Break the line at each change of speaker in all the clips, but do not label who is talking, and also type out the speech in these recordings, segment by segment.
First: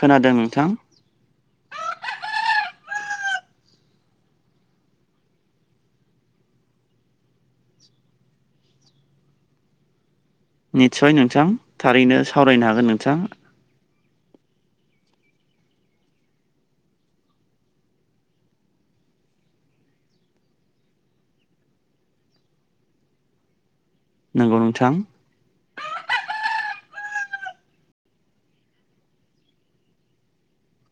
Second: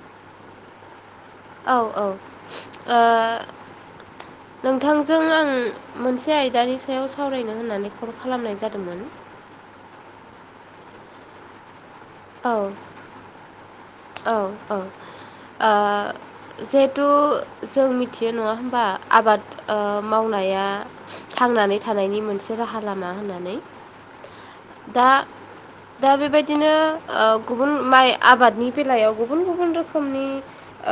खोनादों नोंथां
औ औ ओ नोंथांजों आं मोनसे आयदानि सायाव सावरायनो होननानै कल खालामनाय जादोंमोन
निस्सय नोंथां थारैनो
औ
सावरायनो हागोन नोंथां
औ औ ओ जिहेथु जों मिथियो नङा होमबा आबाद ओ मावनाया थांनानै थानायनि मोनसे राहा लामा होननानै
नंगौ नोंथां
दा दा बेबायदिनो ओ गुबुन माइ आबादनि बेलायाव गुबुन गुबुन रोखोमनि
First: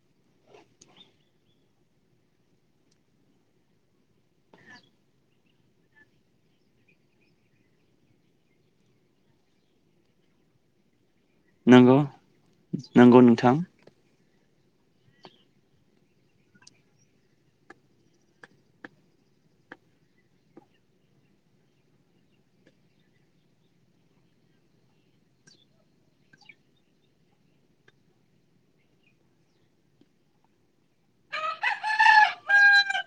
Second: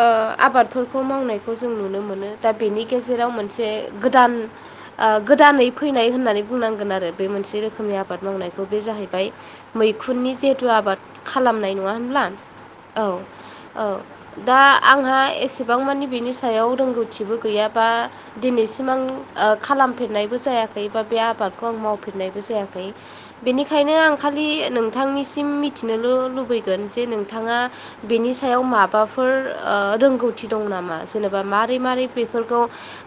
ओ आबादफोरखौ मावनायखौ जों नुनो मोनो दा बेनि गेजेराव मोनसे गोदान ओ गोदानै फैनाय होननानै बुंनांगोन आरो बे मोनसे रोखोमनि आबाद मावनायखौ बे जाहैबाय मैखुननि जिहेथु आबाद खालामनाय नङा
नंगौ
होनब्ला औ
नंगौ नोंथां
औ दा आंहा एसेबां मानि बिनि सायाव रोंगौथिबो गैयाबा दिनैसिम आं ओ खालामफेरनायबो जायाखै बा बे आबादखौ आं मावफेरनायबो जायाखै बेनिखायनो आं खालि नोंथांनिसिम मिथिनोल लुबैगोन जे नोंथाङा बेनि सायाव माबाफोर ओ रोंगौथि दं नामा जेनोबा मारै मारै बेफोरखौ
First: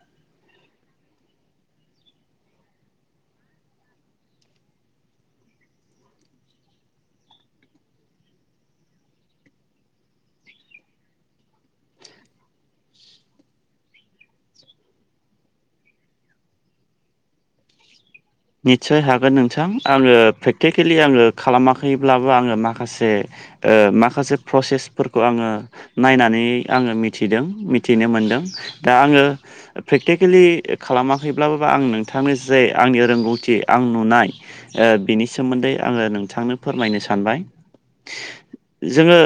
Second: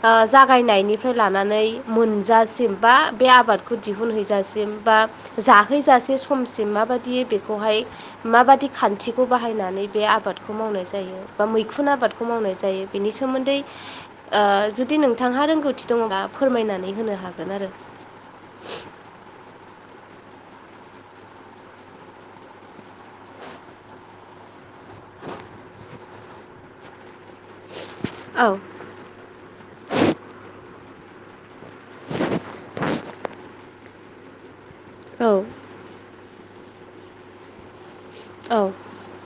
ओ जागायनायनिफ्राय लानानै मोनजासिम बा बे आबादखौ दिहुनहैजासिम बा। जाहैजासे समसिम माबायदि बेखौहाय। माबादि खान्थिखौ बाहायनानै बे आबादखौ मावनाय जायो। बा मैखुन आबादखौ मावनाय जायो बेनि सोमोन्दै। ओ जुदि नोंथांहा रोंगौथि दङोब्ला फोरमायनानै होनो हागोन आरो।
निसय हागोन नोंथां आङो प्रेक्टिकेलि आङो खालामाखैब्लाबो आङो माखासे। ओ माखासे प्रसेसफोरखौ आङो नायनानै आङो थिदों मिथिनो मोनदों।
औ
दा आङो प्रेक्टिकेलि खालामाखैब्लाबो बा आं नोंथांनि जे आंनि [unintelligible] गौथि आं नुनाय ओ बिनि
औ
सोमोन्दै आङो नोंथांनो फोरमायनो सानबाय।
औ
जोङो।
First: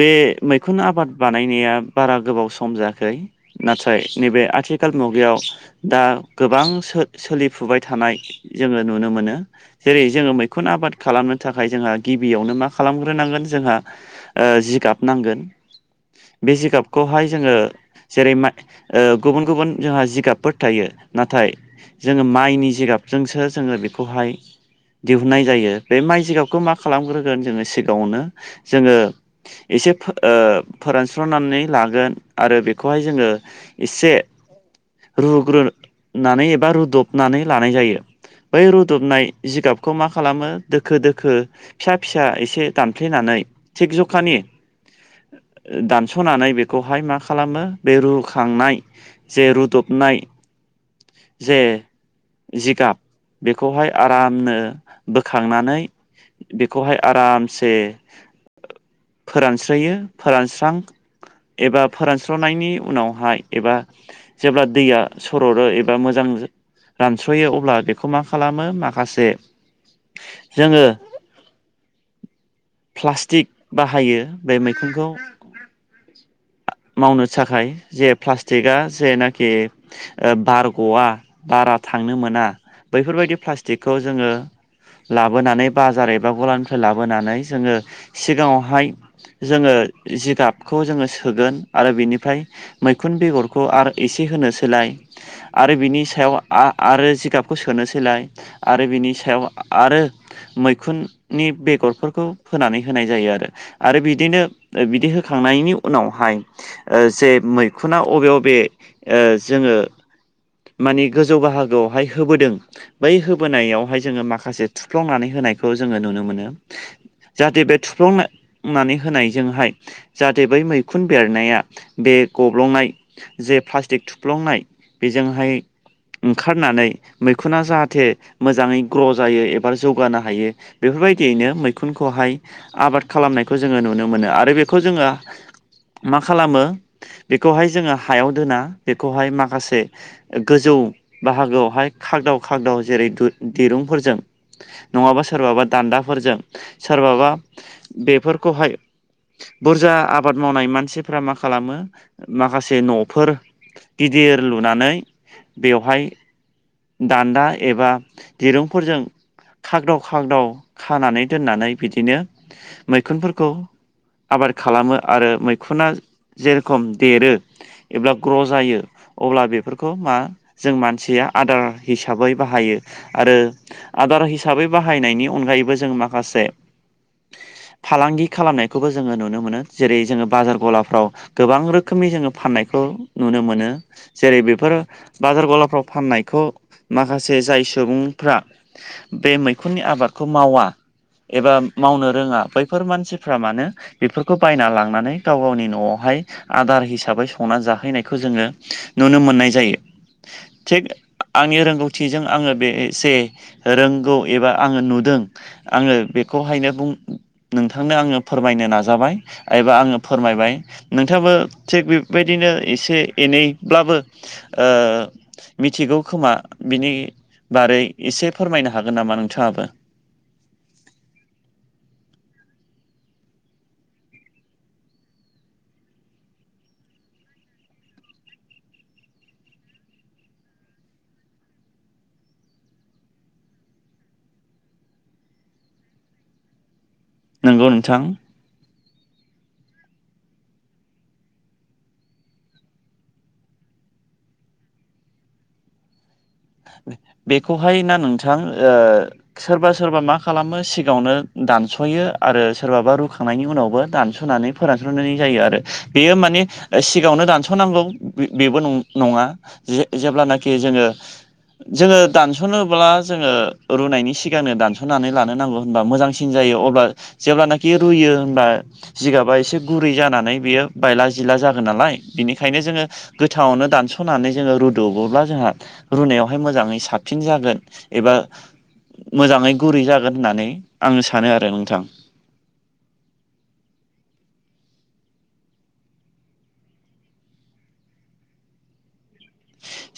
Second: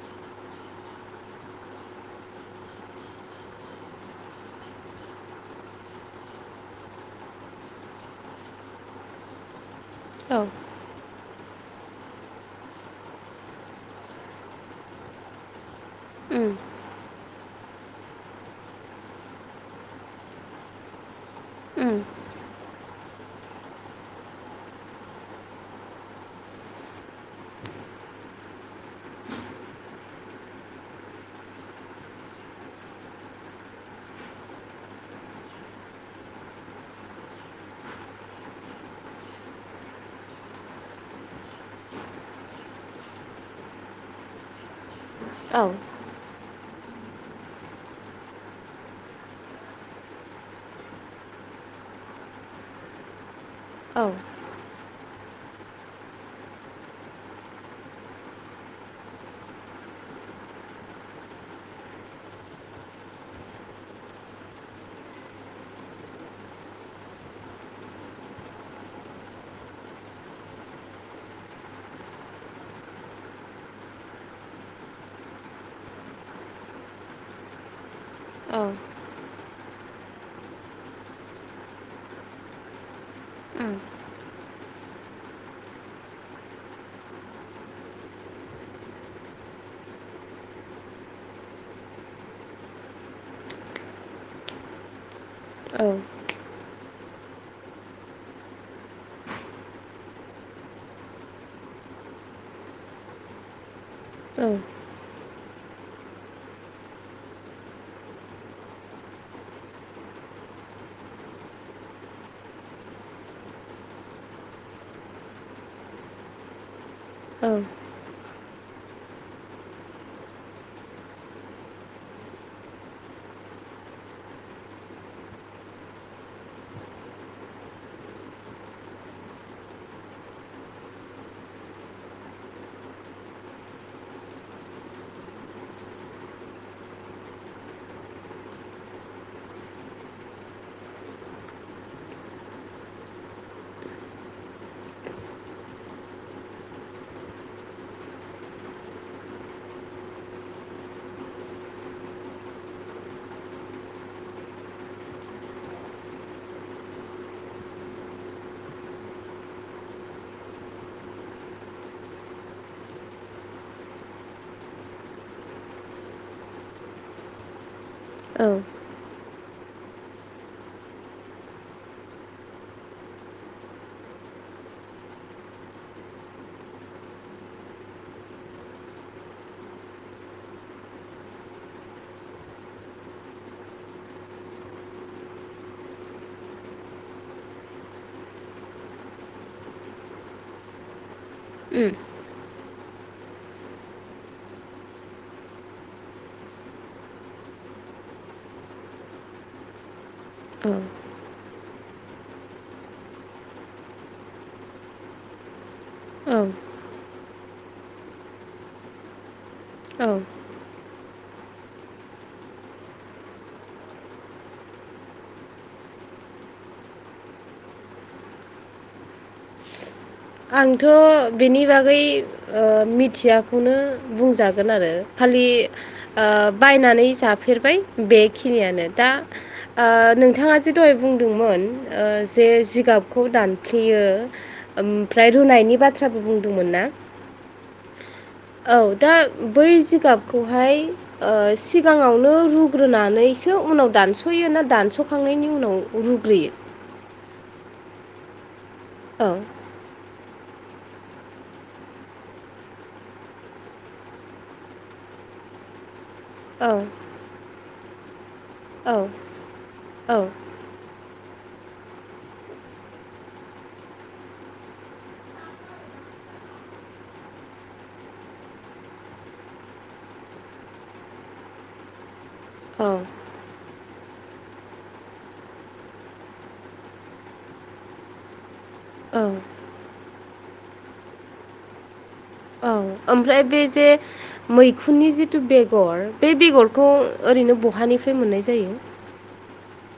बे मैखुन आबाद बानायनाया बारा गोबाव सम जायाखै। नाथाय नैबे आथिखाल मुगायाव दा गोबां सो-सोलिफुबाय थानाय। जोङो नुनो मोनो। जेरै जोङो
औ
मैखुन आबाद खालामनो थाखाय जोंहा गिबियावनो मा खालामग्रोनांगोन जोंहा। ओ जिगाब नांगोन
उम
बे जिगाब। खौहाय जोङो जेरै माइ ओ गुबुन गुबुन जोंहा जिगाबफोर थायो नाथाय।
उम
जोङो माइनि जिगाबजोंसो जोङो बेखौहाय। दिहुननाय जायो बे माइ जिगाबखौ मा खालामग्रोगोन जोङो सिगाङावनो जोङो। एसे फोर ओ फोरानस्र'नानै लागोन आरो बेखौहाय जोङो एसे रुग्रोनानै एबा रुदबनानै लानाय जायो। बै रुदबनाय जिगाबखौ मा खालामो दोखो दोखो। फिसा फिसा एसे दानफ्लेनानै थिक जखानि
औ
[unintelligible] सनानै बेखौहाय मा खालामो बे रुखांनाय जे रुदबनाय। जे जिगाब बेखौहाय
औ
आरामनो। बोखांनानै बेखौहाय आरामसे। फोरानस्रोयो फोरानस्रां एबा फोरानस्र'नायनि उनावहाय एबा। जेब्ला दैया सररो एबा मोजां। रानस्र'यो अब्ला बेखौ मा खालामो माखासे। जोङो [unintelligible] टिक बाहायो बे मैखुनखौ मावनो थाखाय जे। [inaudible]
औ
प्लास्टिकआ जेनाकि। ओ बार गआ बारा थांनो मोना बैफोरबायदि प्लास्टिकखौ जोङो। लाबोनानै बाजार एबा गलानिफ्राय लाबोनानै जोङो सिगाङावहाय। जोङो जिगाबखौ जोङो सोगोन आरो बिनिफ्राय। मैखुन बेगरखौ आर एसे होनो सोलाय। आरो बिनि सायाव आ-आरो जिगाबखौ सोनोसैलाय। आरो बिनि सायाव आरो मैखुननि बेगरफोरखौ फोनानै। होनाय जायो आरो आरो बिदिनो
औ
बिदि होखांनायनि उनावहाय। ओ जे मैखुना अबे बबे ओ जोङो। माने गोजौ बाहागोआवहाय होबोदों। बै होबोनायावहाय जोंङो माखासे थुफ्लंनानै होनायखौ जोंङो नुनो मोनो। जाहाथे बे थुफ्लं नानै होनाय जोंहाय जाहाथे बै मैखुन बेरनाया बे गब्लंनाय जे प्लास्टिक थुफ्लंनाय बेजोंहाय ओंखारनानै मैखुना जाहाथे मोजांङै ग्र' जायो एबा जौगानो हायो। बेफोरबायदियैनो मैखुनखौहाय आबाद खालामनायखौ जोंङो नुनो मोनो आरो बेखौ जोंङो मा खालामो बेखौहाय जोंङो हायाव दोना बेखौहाय माखासे गोजौ बाहागोआवहाय खागदाव खागदाव जेरै दिरुंफोरजों नंङाबा सोरबाबा दान्दाफोरजों सोरबाबा बेफोरखौहाय बुरजा आबाद मावनाय मानसिफ्रा मा खालामो माखासे न'फोर गिदिर लुनानै बेवहाय दान्दा एबा दिरुंफोरजों खागदाव खागदाव खानानै दोननानै बिदिनो मैखुनफोरखौ आबार खालामो आरो मैखुना जेरखम देरो एबा ग्र' जायो अब्ला बेफोरखौ मा जों मानसिया आदार हिसाबै बाहायो आरो आदार हिसाबै बाहायनायनि अनगायैबो जों माखासे फालांगि खालामनायखौबो जोंङो नुनो मोनो जेरै जोङो बाजार गलाफ्राव गोबां रोखोमनि जोङो फाननायखौ नुनो मोनो जेरै बेफोर बाजार गलाफ्राव फाननायखौ माखासे जाय सुबुंफ्रा बे मैखुननि आबादखौ मावा एबा मावनो रोङा बै बैफोर मानसिफ्रा मानो बेफोरखौ बायना लांनानै गाव गावनि न'आवहाय आदार हिसाबै संनानै जाहैनायखौ जोङो नुनो मोननाय जायो थिग आंनि रोंगौथिजों आङो बे एसे रोंगौ एबा आङो नुदों आङो
औ
बेखौ खौहायनो बुं नोंथांनो आङो फोरमायनो नाजाबाय एबा आङो
औ
फोरमायबाय नोंथाङाबो थिग बेफोरबायदिनो एसे एनैब्लाबो ओ मिथिगौखोमा बिनि बारै एसे फोरमायनो हागोन नामा नोंथाङाबो
आंथ' बेनि बागै मिथियाखौनो बुंजागोन आरो खालि बायनानै जाफेरबाय बेखिनियानो दा नोंथाङा जे दहाय बुंदोंमोन जे जिगाबखौ दानफ्लेयो ओमफ्राय रुनायनि बाथ्राबो बुंदोंमोन ना
नोंगौ नोंथां
औ दा बै जिगाबखौहाय सिगाङावनो रुग्रोनानैसो उनाव दानस'यो ना दानस'खांनायनि उनाव रुग्रोयो
बेखौहाय ना नोंथां ओ
औ
सोरबा सोरबा मा खाला खालामो सिगाङावनो दानस'यो आरो सोरबाबा रुखांनायनि उनावबो दानस'नानै फोरानस्र'नायजों जायो आरो बेयो माने
औ
सिगाङावनो दानस'नांगौ बेबो
औ
नङा
औ
जेब्लानाखि जोङो जोङो दानस'नोब्ला जोङो रुनायनि सिगांनो दानस'नानै लानो नांगौ होनबा मोजांसि न जायो अब्ला जेब्लानाखि रुयो होनबा जिगाबा एसे गुरै जानानै बियो बायला जिला जागोन नालाय बिनिखायनो जोङो
औ
गोथांयावनो दानस'नानै जोङो रुद'बोब्ला जोंहा रुनायाव बेहाय मोजाङै साबसिन जागोन एबा
औ
मोजाङै गुरै जागोन होननानै आं सानो आरो नोंथां
औ ओमफ्राय बे जे मैखुननि जिथु बेगर बे बेगरखौ ओरैनो बहानिफ्राय मोननाय जायो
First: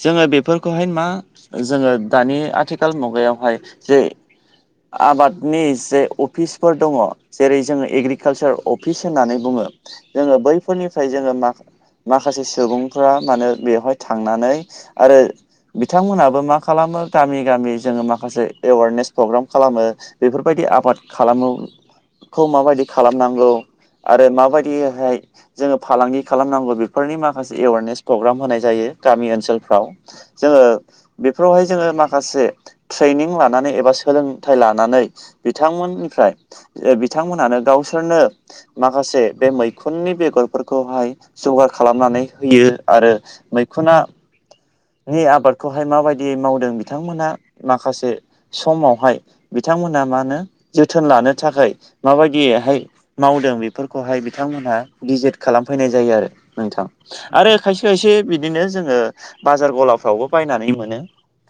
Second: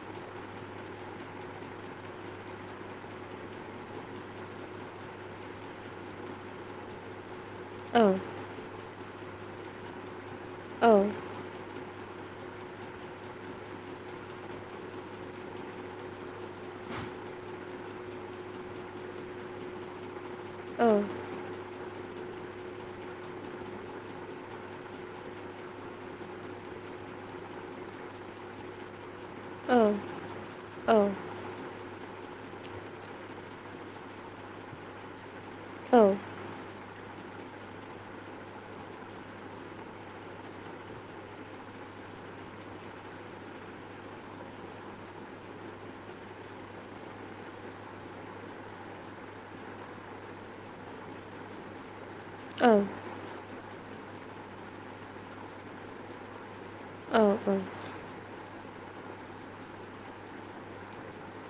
जोङो बेफोरखौहाय मा जोङो दानि आथिखाल मुगायावहाय जे आबादनि जे अफिसफोर दङ जेरै जोङो
औ
एग्रिकालसार अफिस होननानै बुङो जोङो
औ
बैफोरनिफ्राय जोङो माखा माखासे सुबुंफ्रा मानोे बेवहाय थांनानै आरो बिथांमोनाबो मा खालामो गामि गामि जोङो माखासे एवारनेस प्रग्राम खालामो बेफोरबायदि आबाद
औ
खालामोखौ माबायदि खालामनांगौ आरो माबायदियैहाय जोङो फालांगि खालामनांगौ बेफोरनि माखासे एवारनेस प्रग्राम होनाय जायो गामि
औ
ओनसोलफ्राव जोङो
औ
बेफोरावहाय जोङो माखासे ट्रेनिं लानानै एबा सोलोंथाइ लानानै
औ
बिथांमोननिफ्राय बिथांमोनानो गावसोरनो माखासे बे मैखुननि बेगरफोरखौहाय जगार खालामनानै होफैयो आरो मैखुना नि आबादखौहाय माबायदि मावदों बिथांमोना माखासे समावहाय बिथांमोना मा होनो जोथोन लानो थाखाय माबायदि जिहाय मावदों बेफोरखौहाय बिथांमोनहा गिजिट खालामफैनाय जायो आरो नोंथां आरो
औ
खायसे खायसे बिदिनो जोङो बाजार गलाफ्रावबो बायनानै मोनो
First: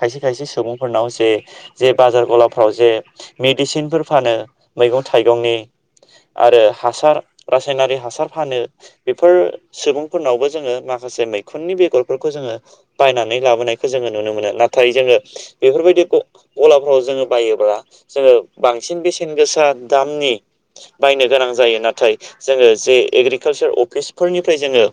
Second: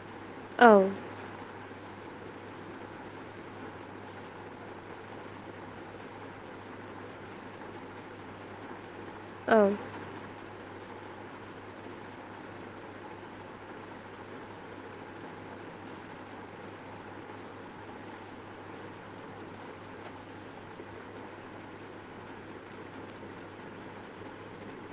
खायसे खायसे
औ
सुबुंफोरनाव जे जे बाजार गलाफ्राव जे मेडिसिनफोर फानो मैगं थाइगंनि आरो हासार रासायनारि हासार फानो बेफोर
औ
सुबुंफोरनावबो जोङो माखासे मैखुननि बेगरफोरखौ जोङो बायनानै लाबोनायखौ जोङो नुनो मोनो नाथाय जोङो बेफोरबायदि गलाफ्राव जोङो बायोब्ला जोङो बांसिन बेसेन गोसा दामनि बायनो गोनां जायो नाथाय जोङो जे एग्रिकालसार अफिसफोरनिफ्राय जोङो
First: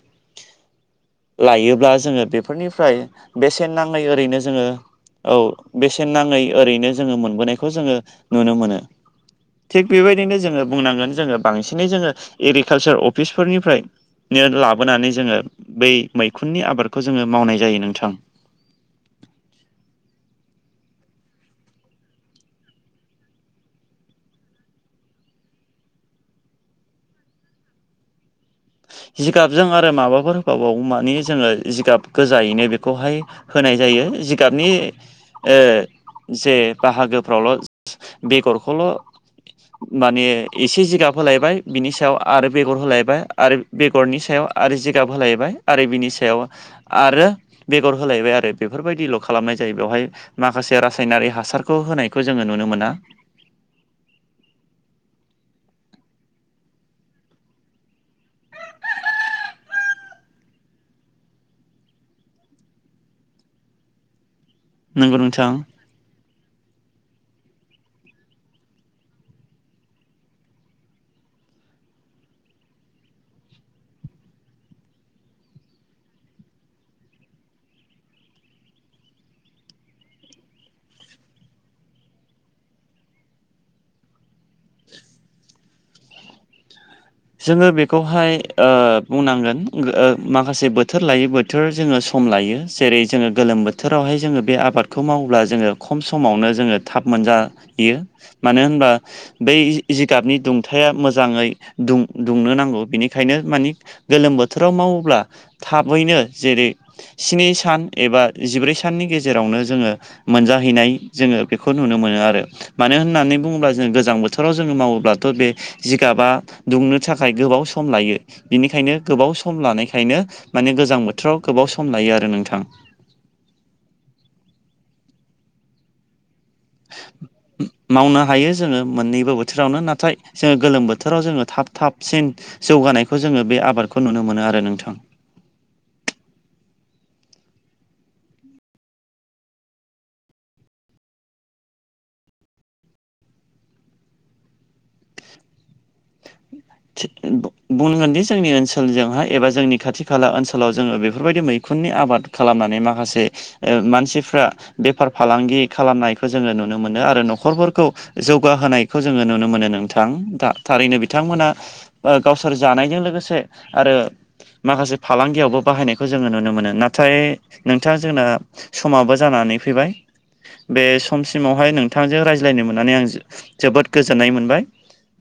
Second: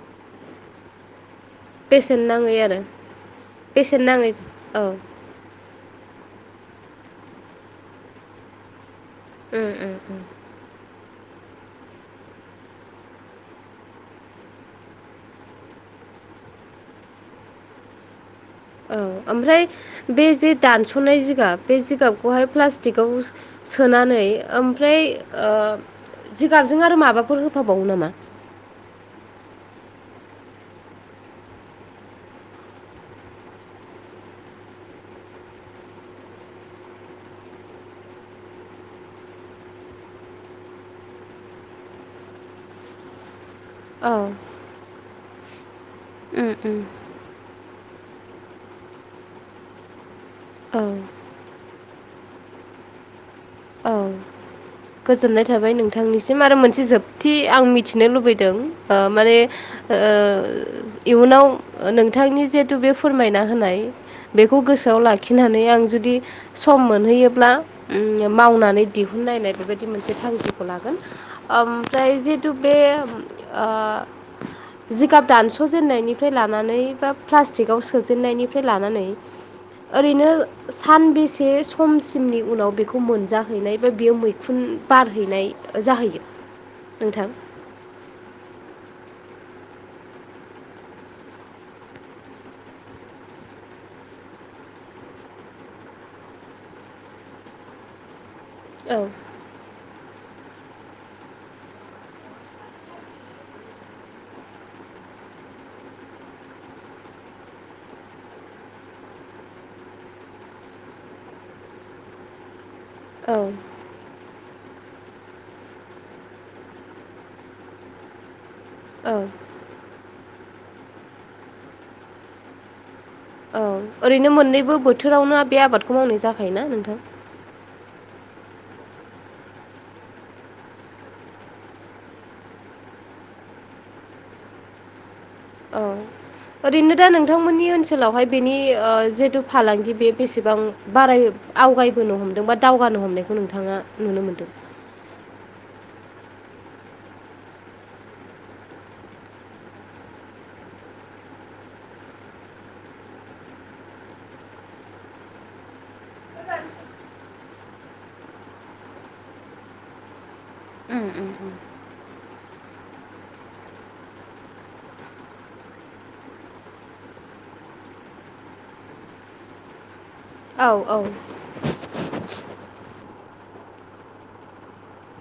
लायोब्ला
बेसेन
जोङो
नाङै आरो
बेफोरनिफ्राय बेसेन नाङै ओरैनो जोङो औ बेसेन नाङै ओरैनो जोङो मोनबोनायखौ जोङो नुनो मोनो थिग बेबायदिनो जोङो बुंनांगोन जोङो बांसिनै जोङो एग्रिकालसार अफिसफोरनिफ्रायनो लाबोनानै जोङो बै मैखुन फुननि आबादखौ जोङो मावनाय जायो नोंथां
औ ओमफ्राय बे जे दानस'नाय जिगाब बे जिगाबखौहाय प्लास्टिकआव सोनानै ओमफ्राय जिगाबजों आरो माबाफोर होफाबावो नामा
जिगाबजों आरो माबाफोर होबावावो माने जोङो जिगाब गोजायैनो बेखौहाय होनाय जायो जिगाबनि जे बाहागोफ्रावल' बेगरखौल' माने एसे जिगाब होलायबाय बिनि सायाव आरो बेगर होलायबाय आरो
औ
बेगरनि सायाव आरो जिगाब होलायबाय आरो बिनि सायाव आरो बेगर होलायबाय आरो बेफोरबायदिल' खालामनाय जायो बेवहाय माखासे
औ
रासायनारि हासारखौ होनायखौ जोङो नुनो मोना
औ गोजोननाय थाबाय नोंथांनिसिम आरो मोनसे जोबथि आं मिथिनो लुबैदों माने ओ इयुनाव नोंथांनि जिहेथु बे फोरमायना होनाय बेखौ गोसोआव
नंगौ नोंथां
लाखिनानै आं जुदि सम मोनहैयोब्ला मावनानै दिहुनलनाय बेबायदि मोनसे थांखिखौ लागोन ओमफ्राय जिहेथु बे जिगाब दानस'जेननायनिफ्राय लानानै बा प्लास्टिकआव सोजेननायनिफ्राय लानानै ओरैनो सानबेसे समसिमनि उनाव बेखौ मोनजाहैनाय बा बेयो मैख खुन बारहैनाय जाहैयो नोंथां
जोङो बेखौहाय बुंनांगोन माखासे बोथोर लायै [unintelligible] बोथोर जोङो सम लायो जेरै जोङो गोलोम बोथोरावहाय जोङो बे आबादखौ माव्ला जोङो खम समावनो जोङो थाब मोनजा हयो मानो होनबा
औ
बै जिगाबनि दुंथाया मोजाङै दुं दुंनो नांगौ बिनिखायनो मानि गोलोम बोथोराव मावोब्ला थाबैनो जेरै स्नि सान एबा जिब्रै साननि गेजेरावनो जोङो मोनजाहैनाय जोङो बेखौ नुनो मोनो आरो मानो होननानै
औ
बुङोब्ला जों गोजां बोथोराव जोङो मावोब्लाथ' बे जिगाबा दुंनो थाखाय गोबाव सम लायो बिनिखायनो
औ
गोबाव सम लानायखायनो माने गोजां बोथोराव गोबाव सम लायो आरो नोंथां
औ ओरैनो मोननैबो बोथोरावनो बे आबादखौ मावनाय जाखायोना नोंथां
मावनो हायो जोङो मोननैबो बोथोरावनो नाथाय जोङो गोलोम बोथोराव जोङो थाब थाबसिन जौगानायखौ जोङो बे आबादखौ नुनो मोनो आरो नोंथां
औ ओरैनो दा नोंथांमोननि ओनसोलावहाय बेनि जिहेथु फालांगि बे बेसेबां बाराय आवगायबोनो हमदों बा दावगानो हमनायखौ नोंथाङा नुनो मोनदों।
बुंगोनदि जोंनि ओनसोलजोंहाय एबा जोंनि खाथि खाला ओनसोलाव जोङो बेफोरबायदि मैखुननि आबाद खालामनानै माखासे ओ मानसिफ्रा बेफार फालांगि खालामनायखौ जोङो नुनो मोनो आरो न'खरफोरखौ जौगाहोनायखौ जोङो नुनो मोनो नोंथां दा थारैनो बिथांमोना ओ गावसोर जानायजों लोगोसे आरो माखासे फालांगियावबो बाहायनायखौ जोङो नुनो मोनो नाथाय नोंथां जोंना समाबो जानानै फैबाय
औ
बे
औ
समसिमावहाय नों थांजों रायज्लायनो मोननानै आं जोबोद गोजोननाय मोनबाय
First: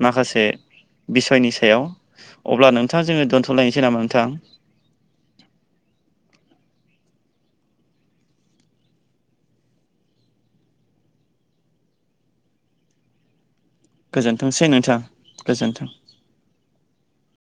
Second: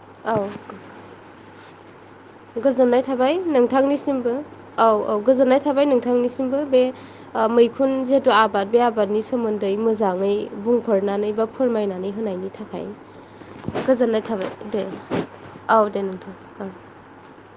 माखासे
औ
बिसयनि सायाव अब्ला
गोजोननाय
नोंथां जोङो
थाबाय
दोनथ'लायनोसै नामा
नोंथांनिसिमबो
नोंथां?
औ औ गोजोननाय थाबाय नोंथांनिसिमबो बे ओ मैखुन जिहेथु आबाद बे आबादनि सोमोन्दै मोजाङै बुंफोरनानै बा फोरमायनानै होनायनि थाखाय गोजोननाय थाबाय
गोजोनथोंसै
दे
नोंथां गोजोन्थों
औ दे नोंथां औ।